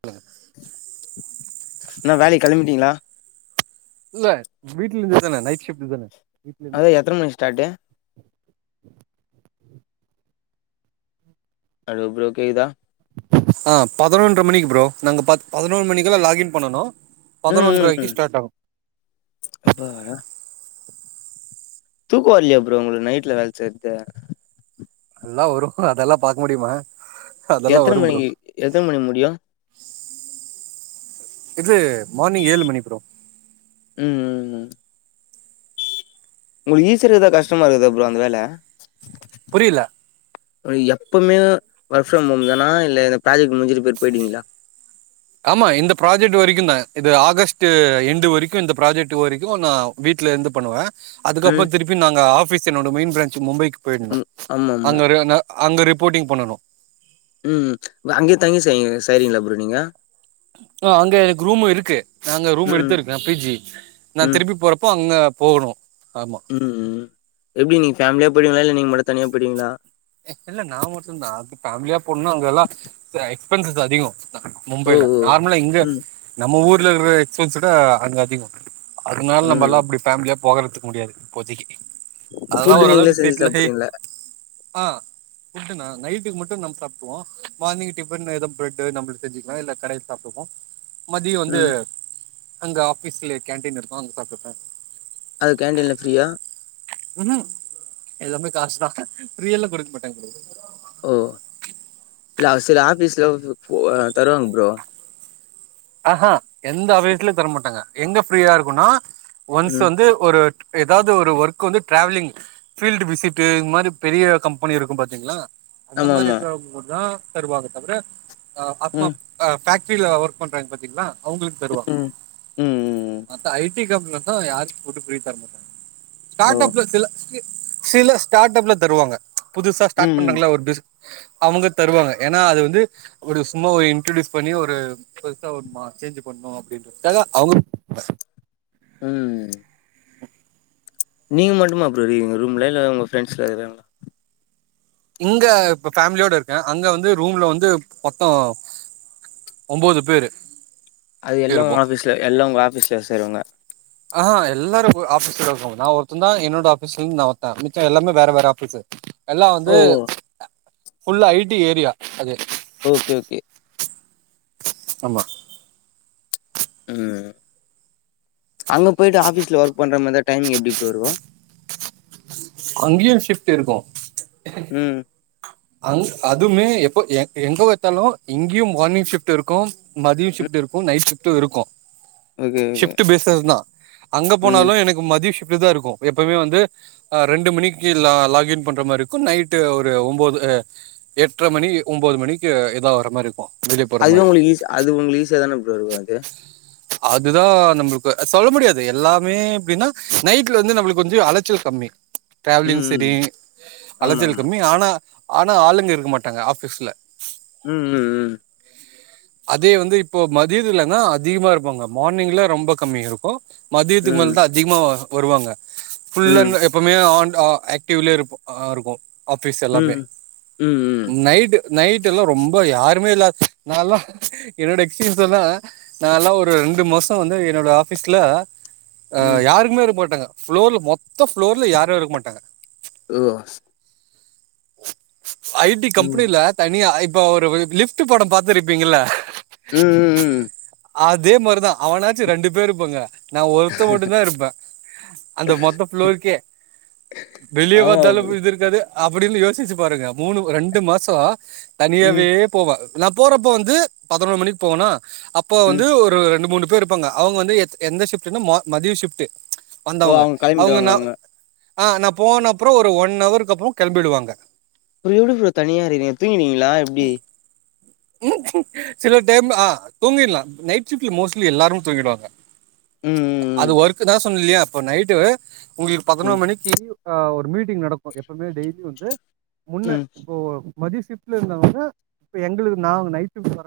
க்ளுக் என்ன வேலைக் கெளம்பிட்டீங்ளா இல்ல வீட்ல இருந்து தான நைட்ஷிஃப்ட் தான வீட்ல இருந்து அது எத்த மணிக் ஸ்டாட்டு ஹலோ ப்ரோ கேக்குதா ஆ பதினொன்ற மணிக்கு ப்ரோ நாங்க பத் பதினொரு மணிக்குல்லா லாஹின் பண்ணுனோ ம் ம் ம் அப்பாடா தூக்கோ வர்லயா ப்ரோ உங்ளுக் நைட்ல வேல செய்றது எல்லா வரு அதெல்லா பாக்க முடிமா எத்தன மணிக்கு எத்தன மணி முடியு இது மார்னிங் ஏழு மணி ப்ரோ ம் ம் ம் உங்ளுக் ஈசியா இருக்தா கஷ்டமா இருக்குதுதா ப்ரோ அந்த வேல புரியல அ எப்பமே ஒர்க் ஃப்ரம் ஹோம் தானா இல்ல இந்த ப்ராஜெக்ட் முடிஞ்சுட்டு பேர் போய்டீங்ளா ஆமா இந்த ப்ராஜெக்ட் வரைக்குந்தா இது ஆகஸ்டு எண்ட் வரைக்கு இந்த ப்ராஜெக்ட் வரைக்கு நா வீட்ல இர்ந்து பண்ணுவே அதுக்கப்றோ ம் திருப்பி நாங்க ஆஃபிஸ் என்னோட மெயின் ப்ராஞ்சு மும்பைக்கு போயிட்ணு ம் ஆமா ஆமா அங்க இருகாங்க அங்க ரிப்போட்டிங் பண்ணணு ம்ம் வ அங்கேயே தங்கி செய் செய்ரிங்களா ப்ரோ நீங்க ஆ அங்க எனக்கு ரூம் இருக்கு அங்க ரூம் ம் எடுத்து இருக்கே பி ஜி நா ம் திருப்பி போறப்போ அங்க போகணு ஆமா ம்ம் எப்டி நீங்க ஃபேமிலியா போய்டிவீங்ளா இல்ல நீங்க மட்டு தனியா போய்டிவீங்ளா இல்ல நா மட்டுந்தா பேமிலியா போன்னா அங்கல்லா ச எக்ஸ்பென்சஸ் அதிகோ ஓ மும்பைல ஓ நார்மலா இங்க ம் நம்ம ஊர்ல இருக்குற எக்ஸ்பென்சிவ் விட அங்க அதிகோ அதுனால ம் நம்பல்லா அப்டி ஃபேமிலியா போகுறத்துகு முடியாது இப்போதைக்கு அதுல்லா ஃபுட்டு நீங்களே ஓரளவுக்கு செஞ்சு செட்டில் ஆயி சாப்ட்ருவீங்களா ஆ ஃபுட்டு நா நைட்டுக்கு மட்டு நம் சாப்டுவோ மார்னிங் டிஃபன் எதோ பிரட்டு நம்ளு செஞ்சிக்லா இல்ல கடைல சாப்டுவோ மதியோ வந்து ம் அங்க ஆஃபீஸ்லே கேன்டீன் இருக்கு அங்க சாப்ட்டுப்பே அது கேண்டீன்ல ஃப்ரீயா ம்ஹூ எல்லாமே காசு தா ஃப்ரி எல்லா குடுக்க மாட்டாங்க ப்ரோ ஓ இல்ல சில ஆஃபீஸ்கள் கு அ தருவாங்க ப்ரோ ஆஹா எந்த அவேட்லைு தரமாட்டாங்க எங்க ஃப்ரீயா இருக்குனா ஒன்ஸ் ம் வந்து ஒரு ஏதாவ்து ஒரு ஒர்க் வந்து ட்ராவலிங் ஃபீல்டு விசிட்டு இந்த மாரி பெரிய கம்பெனி இருக்கும் பாத்தீங்ளா அந்த ஆமா மாரி ஆமா இருக்றம் போதா தருவாங்க தவ்ர அ அத்மா ம் அ பேக்ட்ரியில ஒர்க் பண்றாங்க பாத்திங்ளா அவங்ளுக் தருவாங்க ம் ம் ம் மத்த ஐ ‌டி கம்பெனில இருந்து யாருக்கு ஃபுட் ஃப்ரீ தரமாட்டாங்க ஓ ஸ்டார்டப்ல சில ஸ்டி சில ஸ்டார்ட் அப்ல தருவாங்க புதுசா ம் ஸ்டார்ட் ம் பண்றாங்கள ஒரு பிஸ் அவுங்க தருவாங்க ஏன்னா அது வந்து அப்டி சும்மா ஒரு இன்ட்ரடியூஸ் பண்ணி ஒரு செத்தா வரணுமா சேஞ்சு பண்ணும் அப்டின்றதுக்காக அவுர் உம் நீங்க மட்டும்மா ப்ரோயிருக்கிங்க ரூம்ல இல்ல உங்க ஃப்ரெண்ட்ஸ்ல யாரும் இங்க இப்ப ஃபேமிலியோட இருக்கே அங்க வந்து ரூம்ல வந்து மொத்தோ ஒம்பது பேரு அது எல்லாம் இருப்போ உங்க ஆஃபீஸ்ல எல்லா உங்க ஆஃபீஸ்ல வேல செய்ரவங்க ஆ எல்லாரும் போ ஆபீஸ்ல இருக்கங்க ஆ ஆ ஆ எல்லாரும் ஆஃபீஸ்ல தா இருக்காங்க நான் ஒருத்தன் தான் என்னோட ஆபீஸ்ல இருந்து நான் ஒருத்தேன் மிச்சம் எல்லாமே வேற வேற ஆஃபீஸ்ஸூ எல்லாம் ஓ வந்து ஃபுல் ஐடி ஏரியா அது ஓகே ஓகே ஆமா உம் அங்க போயிட்டு ஆஃபீஸ்ல ஒர்க் பண்ற மாதிரி டைமிங் எப்டி ப்ரோ இருக்கும் அங்கேயும் ஷிப்ட் இருக்கும் உம் அங் அதுமே எப்போ எங் எங்க பாத்தாலும் இங்கேயும் மார்னிங் ஷிஃப்ட் இருக்கும் மதியோம் ம் ஷிப்ட் இருக்கும் நைட் ஷிப்டும் இருக்கும் ஓகே ஓகே சிப்ட்டு பேசஸ் தா அங்க ம் போனாலும் எனக்கு மதியம் சிப்ட்டு தா எப்பயும்வந்து அ ரெண்டு மணிக்கு லாகின் பண்ற மாரி இருக்கும் நைட்டு ஒரு ஒம் போது எட்ரை மணி ஒன்பது மணிக்கு இதா வர்ற மாரி இருக்கும் அதுவே உங்களுக்கு ஈசி அது உங்களுக்கு யூஸா தான ப்ரோ இருக்கூ அது அதுதா நம்மளுக்கு சொல்ல முடியாது எல்லாமே அப்டின்னாக் நைட்டுல வந்து நம்மளுக்கு கொஞ்சோம் அலச்சல் கம்மி [inaudible] ட்ராவலிங் சேரி ம் ஆமா அலச்சல் ஆமா கம்மி ஆனா ஆனா ஆளுங்க இருக்க மாட்டாங்க ஆஃபீஸ்ல உம் உம் அதே வந்து இப்போ மதியத்துல தா அதிகமா இருப்பாங்க மார்னிங்ல ரொம்ப கம்மியா இருக்கும் ம் மதியத்துக்கு ம் மேல் தா அதிகமா வருவாங்க ஃபுல்லா ம் இந்த எப்பயுமே ஆன் ஆகிவ்டிவா இருக்கும் ஆஃபீஸ் எல்லாமே ம் ம் ம் நைட்டு நைட்டுஎல்லாம் ரொம்ப யாருமே இல்லா நால்லா என்னோட எக்ஸ்பீரியன்ஸ் லா சொன்னா நா எல்லாம் ஒரு ரெண்டு மாசம் வந்து என்னோட ஆஃபீஸ்ல அ ம் யாருக்குமே இருக்க மாட்டாங்க ப்ளோர்லையும் மொத்த புப்ளோர்ல யாருமே இருக்க மாட்டாங்க ஓ ஐடி ம் கம்பெனில தனியா இப்ப ஒரு லிஃப்ட்டு படோம் பாத்துருப்பிங்களா உம் அதே மாரிதான் அவன்னாச்சும் ரெண்டு பேர் இருப்பாங்க நா ஒருத்த மட்டும் தா இருப்பே அந்த மொத்த ஃப்ளோருக்கே வெளிய ஆமா பாத்தாலும் ப்ரோ இது இருக்காது அப்டின்னு யோசிச்சு பாருங்க மூணு ரெண்டு மாசோம் ம் தனியாவே போவே நான் போறப்ப வந்து பதினொரு மணிக்கு போவேனா அப்போ ம் வந்து ஒரு ஒரு ரெண்டு மூணு பேர் இருப்பாங்க அவுங்க வந்து எந்த ஷிப்ட்னா மதிய ஷிப்ட்டு ஓ வந்தவாங்க அவங்க அவுங்க கெளம்பிடுவாங்க அவங்க நா போனப்றோ ஆ ஒரு ஒன் அவர் அப்றோ கெளம்பிடுவாங்க எப்படி ப்ரோ தனியா இருக்கீங்க தூங்குவிங்ளா எப்டி சில டைம் ஆ தூங்கிடலா நைட்ஷிப்டு மோஸ்ட்லி எல்லாரம் தூங்கிடுவாங்க அது ம் ஒர்க்கு தா சொன்னது இல்லையா அப்ப நைட்டு உங்களுக்கு ம் ம் பதினொரு மணிக்கு இப்ப ஒரு மீட்டிங் நடக்கும் எப்பயுமே டெய்லி வந்து முன்ன ம் இப்போ மதிய ஷிப்டு இருந்தாங்கன்னா இப்ப எங்களுக்கு நான் நைட்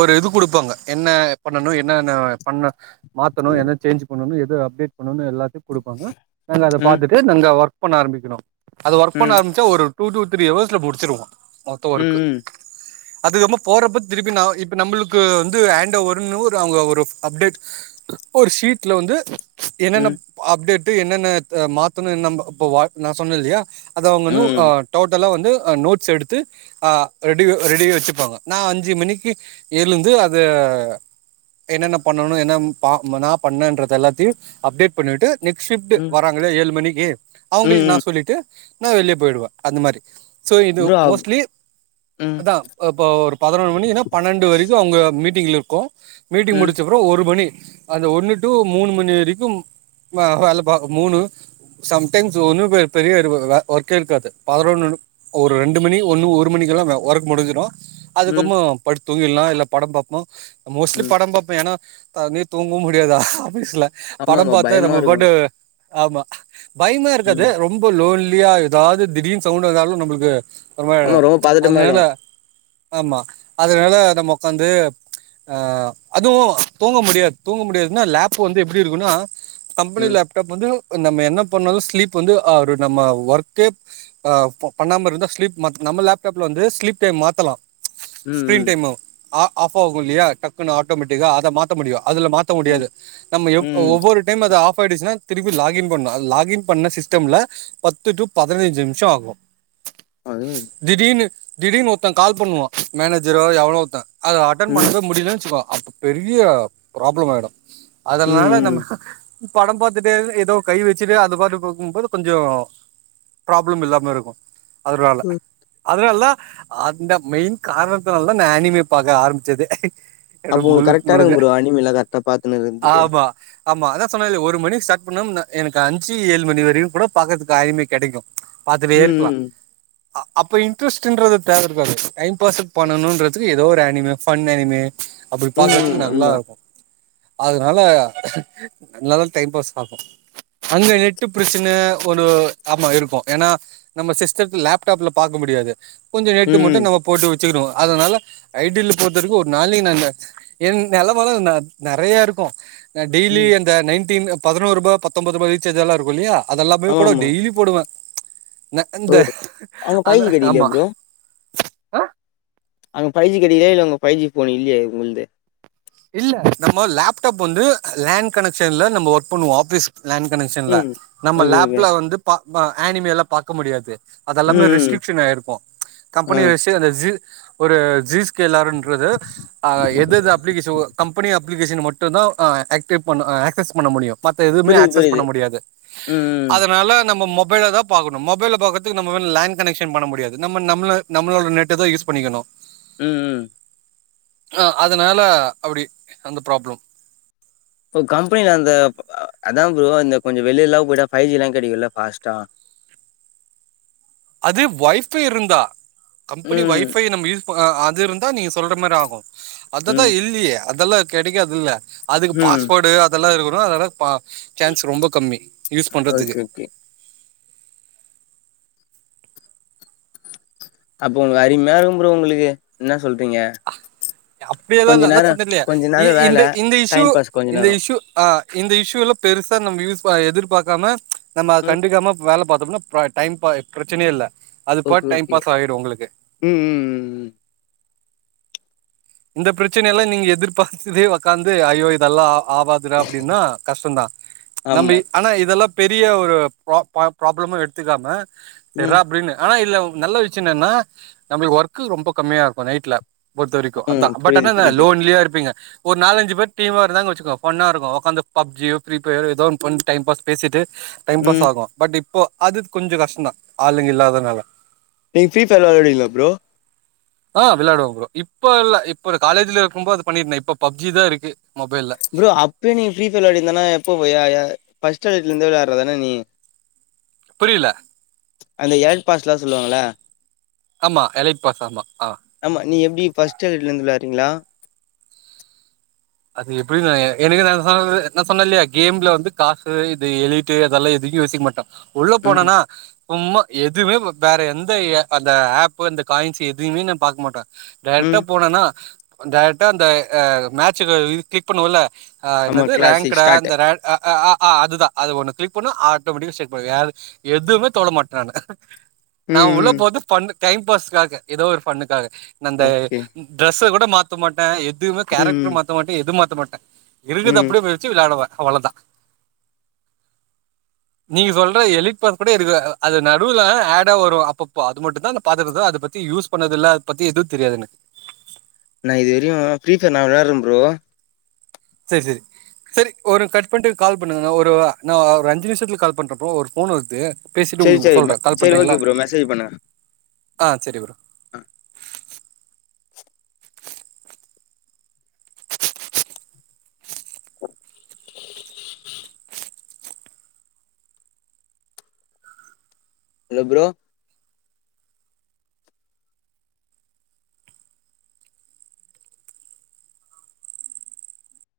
ஒரு இது கொடுப்பாங்க என்ன பண்ணணும் என்னன்ன பண்ண மாத்தணும் ஏதா சேஞ் பண்ணும் எது அப்டேட் பண்ணும் எல்லாத் கொடுப்பாங்க நாங்க அத பார்த்துட்டு நாங்க ஒர்க் பண்ண ஆரம்பிக்கனும் அது ஒர்க் ம் பண்ண ம் ஆரம்பிச்சா ஒரு டூ டூ த்ரீ ஹர்ஸல்ல முடிச்சிருவோம் மொத்த ஒர்க்கு ம் அதுக்க போறப்ப திருப்பி நா இப்ப நம்மளுக்கு வந்து ஹேண்ட் ஓவருன்னு அவங்க ஒரு அப்டேட் ஒரு ஷீட்டல வந்து என்னென்ன ம் அப்டேட்டு என்னனென்ன அப்டேட் என்னென்ன மாத்தன்னு இப்ப நா சொன்ன இல்லையா அத அவங்க வந்து ம் ம் டோட்டலா வந்து நோட்ஸ் எடுத்து ரெடி ரெடி வச்சுப்பாங்க நா அஞ்சு மணிக்கு எழுந்து அத என்னென்ன பண்ணனும் என்னென்ன பார்க்கணும் நா பண்ண எல்லாத்தையும் அப்டேட் பண்ணிட்டு நெக்ஸ்ட் ஷிப்ட் ம் வராங்களா ஏழு மணிக்கு அவங்களுக்கு நா ம் சொல்லிட்டு நா வெளியே போயிடுவே அந்த மாதிரி சோ இது ப்ரோ மோஸ்ட்லி ம் அதா இப்ப ஒரு பதினொரு மணி பன்னெண்டு வரைக்கும் அவங்க மீட்டிங் இருக்கும் மீட்டிங் ம் முடிச்சு அப்புறம் ஒரு மணி அந்த ஒன்னும் டு மூணு மணி வரைக்கும் வேல பாக்கனும் மூணு சம்டைம்ஸ் ஒன்னும் பெரிய ஒர்க்கே இருக்காது பதினொனு ஒரு ரெண்டு மணி ஒண்ணு ஒரு மணிக்கு எல்லாம் ஒர்க்கு முடிஞ்சிடும் ம் அதுக்கப்புறம் படுத்து தூங்கிடலா இல்ல படம் பாப்போம் மோஸ்ட்லி ம் படம் பார்ப்பே ஏன்னா தூங்கவும் முடியாதா ஆபீஸ்ல படம் ஆமாமா பார்த்தா பயமா நம்ம இருக்கு போட்டு ஆமா பயமா இருக்காது ம் ரொம்ப லோன்லியா ஏதாவது திடீரினு சவுண்ட் இருந்தாலு நம்மளுக்கு ஆமா அப்புறம் ரொம்ப பதட்டமாயிடு அதனால ஆமா அதனால நம்ம உட்காந்து ஆ அதுவும் தூங்க முடியாது தூங்க முடியாதுன்னா லேப் வந்து எப்படி இருக்குன்னா கம்பெனி ம் லேப்டாப் வந்து நம்ம என்ன பண்ணாலும் ஸ்லீப் வந்து ஒரு நம்ம ஒர்க்கே ஆ பண்ணாமா இருந்தா ஸ்லீப் நம்ம லேப்டாப்ல வந்து ஸ்லீப் டைம் மாத்தலா ஸ்கிரீன் டை ம் ஆஃப் ஆகும் இல்லையா டக்குன்னு ஆட்டோமேட்டிக்கா அத மாத்த முடியும் அதுல மாத்த ம் ம் முடியாது நம்ம ம் ஒவ்வொரு டைம் அது ஆஃப் ஆயிடுச்சன்னா திரும்பி லாகி இன் பண்ண லாக் இன் பண்ண சிஸ்டம்ல பத்து டு பதினஞ்சு நிமிஷம் ஆகும் அது திடீர்னு திடீனு ஒருத்தன் கால் பண்ணுவா மேனேஜரோ எவனோ ஒருத்த அத அட்டன் ம் பண்ண முடியலன்னுச்சுக்கோ அப்ப பெரிய ப்ராப்ளம் ஆயிடும் அதனால ம் நம்ம படம் பாத்துட்டு ஏதோ கை வச்சுட்டு அது பாட்டு போகும்போது கொஞ்சம் ப்ராப்ளம் இல்லாம இருக்கும் அதனால ம் அதனால தா அந்த மெயின் காரணத்தினால தா நா ஆனிம பாக்க ஆரம்பிச்சது அப்போ இடம் உங்களுக்கு முழு கரெக்டா இருக்கு முழுக ப்ரோ அனிமிலா கரெக்டா பாத்துன்னு இருக்கறதுக்கு ஆமா ஆமா அதா சொன்னாலே ஒரு மணிக்கு ஸ்டார்ட் பண்ண எனக்கு அஞ்சு ஏழு மணி வரைக்கும் கூட பக்கறதுக்கு அய் மே கிடைக்கும் பாத்துடே இருக்கலாம் ம் அப்ப இன்ட்ரெஸ்ட்ன்றது தேவ இருக்காது பிரசன்ட் பண்ணணும்ன்றதுக்கு ஏதோ ஒரு அனிமே ஃபண் அனிமே அப்படி ம் ம் பாக்கறதுக்கு நல்லா ஆமா இருக்கும் அதனால நல்ல டைம் பாஸ் ஆகு அங்க நெட்டு பிரச்சன ஒரு ஆமா இருக்கும் ஏன்னா நம்ம சிஸ்டம்துலா லேப்டாப்ல பாக்க முடியாது கொஞ்ச நெட் மட்டும் ம் நம்ம போட்டு வச்சுக்கிறோ அதனால ஐடியல் பொறுத்த வரைக்கும் ஒரு நாளைக்கு நானு என் நிலம லா நிறைய இருக்கும் டெயலி ம். அந்த நைன்டன் பதினோருபா பத்தொன்து ரூபா ரீ சார்ஜ் எல்லா இருக்கும் இல்லையா அதெல்லாமயே கூட ஆமாமா. டெய்லி போடுவ ஓ! இந்த அங்க அந்த கிடைக்கலையா ஆமா ப்ரோ? ஆ அங்க ஃபைவ ஜி கடைக்கிதா இல்ல உங்க ஃபைவ ஜி ஃபோன் இல்லைய உங்கள்து இல்ல நம்ம லேப்டாப் வந்து லேண்ட் கனெக்ஷன்ல நம்ம ஒர்க் பண்ணுவோ ஆஃபீஸ் லேண்ட் கனெக்ஷன்ல ம். நம்ம ஓகே, ஓகே. லேப்ல வந்து பா பா ஆனிமெல்லா பாக்க முடியாது அதெல்லாமே ம். ம். ரெஸ்ட்ரிக்ஷன் ஆயிருக்கு ஆ. கம்பெனி ரெஸ்ட்யே அந்த ஜி ஒரு ஜிஸ்கேல்ல ண்றது ஆ எதேது ஸோ கம்பெனி அப்ளிகேஷன் மட்டுதா அ ஆக்டிவ் பண்ண ஆக்சஸ் பண்ண முடியு மத்த எதுமே புரியுது, ஆக்சஸ் புரியுது. பண்ண முடியாது ம், ம். அதனால நம்ம மொபைல தா பாக்கணு மொபைல பாக்குறத்துக்கு நம்ம லைன் கலெக்ஷன் பண்ண முடியாது நம்ம நம்ள நம்மளோட நெட்டுதா யூஸ் பண்ணிக்கணு ம் ம் அ அதனால அப்பிடி அந்த ப்ராப்ளம் இப்ப கம்பெனில அந்த அதா பரோ இந்த கொஞ்சோ வெளியெல்லா போயிட்டா ஃபைவ் ஜில்லா கெடைக்குல்ல ஃபாஸ்டா அது ஒய்ஃபைவ் இருந்தா கம்பெனி ம். ஒய்ஃபை நம்ம யூஸ் இப்போ அது இருந்தா நீங்க சொல்ற மாரி ஆகு அததா ம். இல்லையே அதெல்லா கெடைக்காதுல்ல அதுக்கு ம். பாஸ்போர்டு அதெல்லா இருக்கணு அதெல்லா ப சான்ஸ் ரொம்ப கம்மி யூஸ் பண்றதுக்கு ஓகே, ஓகே. அப்ப உங்களுக்கு அரிம இருக்கும் ப்ரோ உங்களுக்கு என்ன சொல்றீங்க கொஞ்ச அப்பிடியல்லா அதா நேரம் சொன்னேல்லே கொஞ்ச இ நேரம் வேல. இந்த இந்த இஸ்யூ டைம் பாஸ் கொஞ்ச இந்த நேரம். இஸ்யூ ஆ இந்த இஷ்யூல பெருசா நம்ம யூஸ் எதிர்பாக்காம நம்ம ம். கண்டுக்காம வேல பாத்தோம்னா [unintelligible] டைம் பா பிரச்சனையே இல்ல அது பா ஓகே, டைம் ஓகே. பாஸாடு உங்களுக்கு ம் ம் ம் ம் இந்த பிரச்சனையெல்லா நீங்க எதிர்பாத்ததே உக்காந்து ஐயோ இதெல்லா ஆ ஆவா துடா அப்படின்னா கஷ்டோ தா நம்பி ஆமா. ஆனா இதெல்லா பெரிய ஒரு பா பா ப்ராப்ளமும் எடுத்துக்காம ம். செர்டா அப்டின்னு ஆனா இதுல்ல நல்ல விஷ்யோ என்னன்னா நம்மளுக்கு ஒர்க் ரொம்ப கம்மியாருக்கு நைட்ல பொறுத்தவரைக்கு க்கு ம். அதா பட் புரியுது, அனா என்ன புரியுது. லோன்லியாருப்பிங்க ஒரு நாலஞ்சு பேர் டீம்மா இருந்தாங்க வச்சுக்கோ ஒண்ணாருக்கு ஒக்காந்து பப்ஜியோ ஃப்ரீ ஃபயரோ ஏதோ ஒன்னு பண் டைம் பாஸ் பேசிட்டு டைம் ம். பாஸ்சாகு பட் இப்போ அது கொஞ்சோ கஷ்டோ தா ஆளுங்க இல்லாதனால நீங்க ஃப்ரீ ஃபயர்லா வெள்ளாடுவிங்ளா ப்ரோ ஆ வெள்ளாடுவே ப்ரோ இப்போ இல்ல இப்ப காலேஜ்ல இருக்குபோ அது பண்ணிடிருந்தே இப்ப பப்ஜிதா இருக்கு மொபைல்ல ப்ரோ அப்பயே நீ ஃப்ரீ ஃபயர் வெளையாடிந்தேனா எப்போ போ யா யா ஃபஸ்ட்டு எலட்லருந்து வெளயாடுறதன நீ புரியல அந்த எலைக்ட் பாஸ்லா சொல்லுவாங்களா ஆமா எலைக்ட பாஸ் ஆமா ஆ ஆமா நீ எப்டி ஃபஸ்ட் எலேக்ட்லருந்து விளாட்றீங்ளா அது எப்டி நா எ எனக்கு நா சொன்ன நா சொன்னல்லையா கேம்ல வந்து காசு இது எலிட் டு அதெல்லா எதையு யோசிக்க மாட்டே உள்ள ம் போனனா சும்மா எதுவுமே வேற எந்த அந்த ஆப்பு அந்த காயின்ஸ் எதுவுமே நா பாக்க மாட்டே டேரெக்டா ம் போனேனா டைரெக்டா அந்த அ அ மேட்சுல இத் கிளிக் பண்ணுவோல ஆ ஆமா என்னது கிளாசிக் ரெங்குடா ஸ்டார்ட் இந்த ரெ அ அ அ அ அதுதா அது ஒண்ணு கிளிக் பண்ணா ஆட்டோமேட்டிக்கா செட் பண்ண ஆனு எதுவுமே தொட மாட்டே நானு நா ம் உள்ள ம் போரது ஃபன்னு டைம் பாஸ்க்காக ஏதோ ஒரு ஃபண்ணுக்காக நா இந்த ஓகே ட்ரெஸ்ஸ கூட மாத்த மாட்டே எதுவுமே ம் கேரக்டர் ம் மாத்த மாட்டே எதுவு மாத்த மாட்டே இருக்கது ம் அப்டியே பே ச்சு வெளாடுவே அவ்ளோதா நீங்க சொல்ற எலிட் பாஸ் கூட எடுக்குல அது நடுவுல ஆடா வரு அப்பப்போ அது மட்டு தா அந்த பாத்தறது அத பாத் தி யூஸ் பண்ணதுல்ல அத பத்தி எது தெரியாது எனக்கு நா இது வரையு ஃப்ரீ ஃபயர் நா விளார்ரே ப்ரோ சேர் சேரி சரி ஒரு கட் பண்ட்டு கால் பண்ணுங்க நா ஒருவ நா ஒரு அஞ்சு நிமிஷத்துல கால் பண்றே ப்ரோ ஒரு போன் வர்து பேசிட்டு சரி உங்ளுக் சரி சொல்றே கால் சரி பண்ணறீங்களா ஓகே ப்ரோ மெசேஜ் பண்ணுங்க ஆ செரி ப்ரோ ஆ, ன்ன ப்ரோ